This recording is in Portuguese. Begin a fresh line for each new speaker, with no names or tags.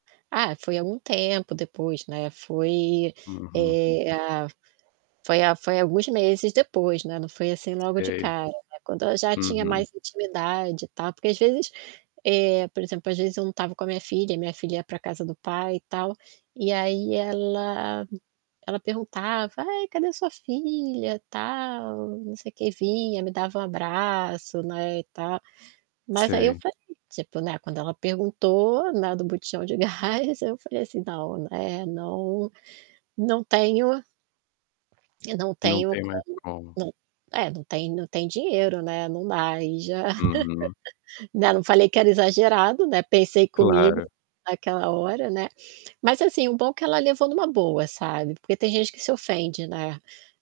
Ah, foi algum tempo depois, né, foi,
Uhum.
eh a foi a foi alguns meses depois, né, não foi assim logo de
Sei.
cara, quando eu já tinha
Uhum.
mais intimidade e tal, porque às vezes, eh, por exemplo, às vezes eu não estava com a minha filha e minha filha ia para casa do pai e tal, e aí ela ela perguntava: “Ai, cadê a sua filha, tal, não sei quê”, vinha, me dava um abraço, né, e tal. Mas aí eu
Sei.
falei, tipo, né, quando ela perguntou, né, do botijão de gás eu falei assim: “Não, é não não tenho eu não
Não
tenho
tem mais
como,
como.
não é, não tem não tem dinheiro, né, não dá”, aí já.
Uhum.
Né, não falei que era exagerado, né, pensei comigo,
Claro.
naquela hora, né. Mas, assim, o bom que ela levou numa boa, sabe, porque tem gente que se ofende, né?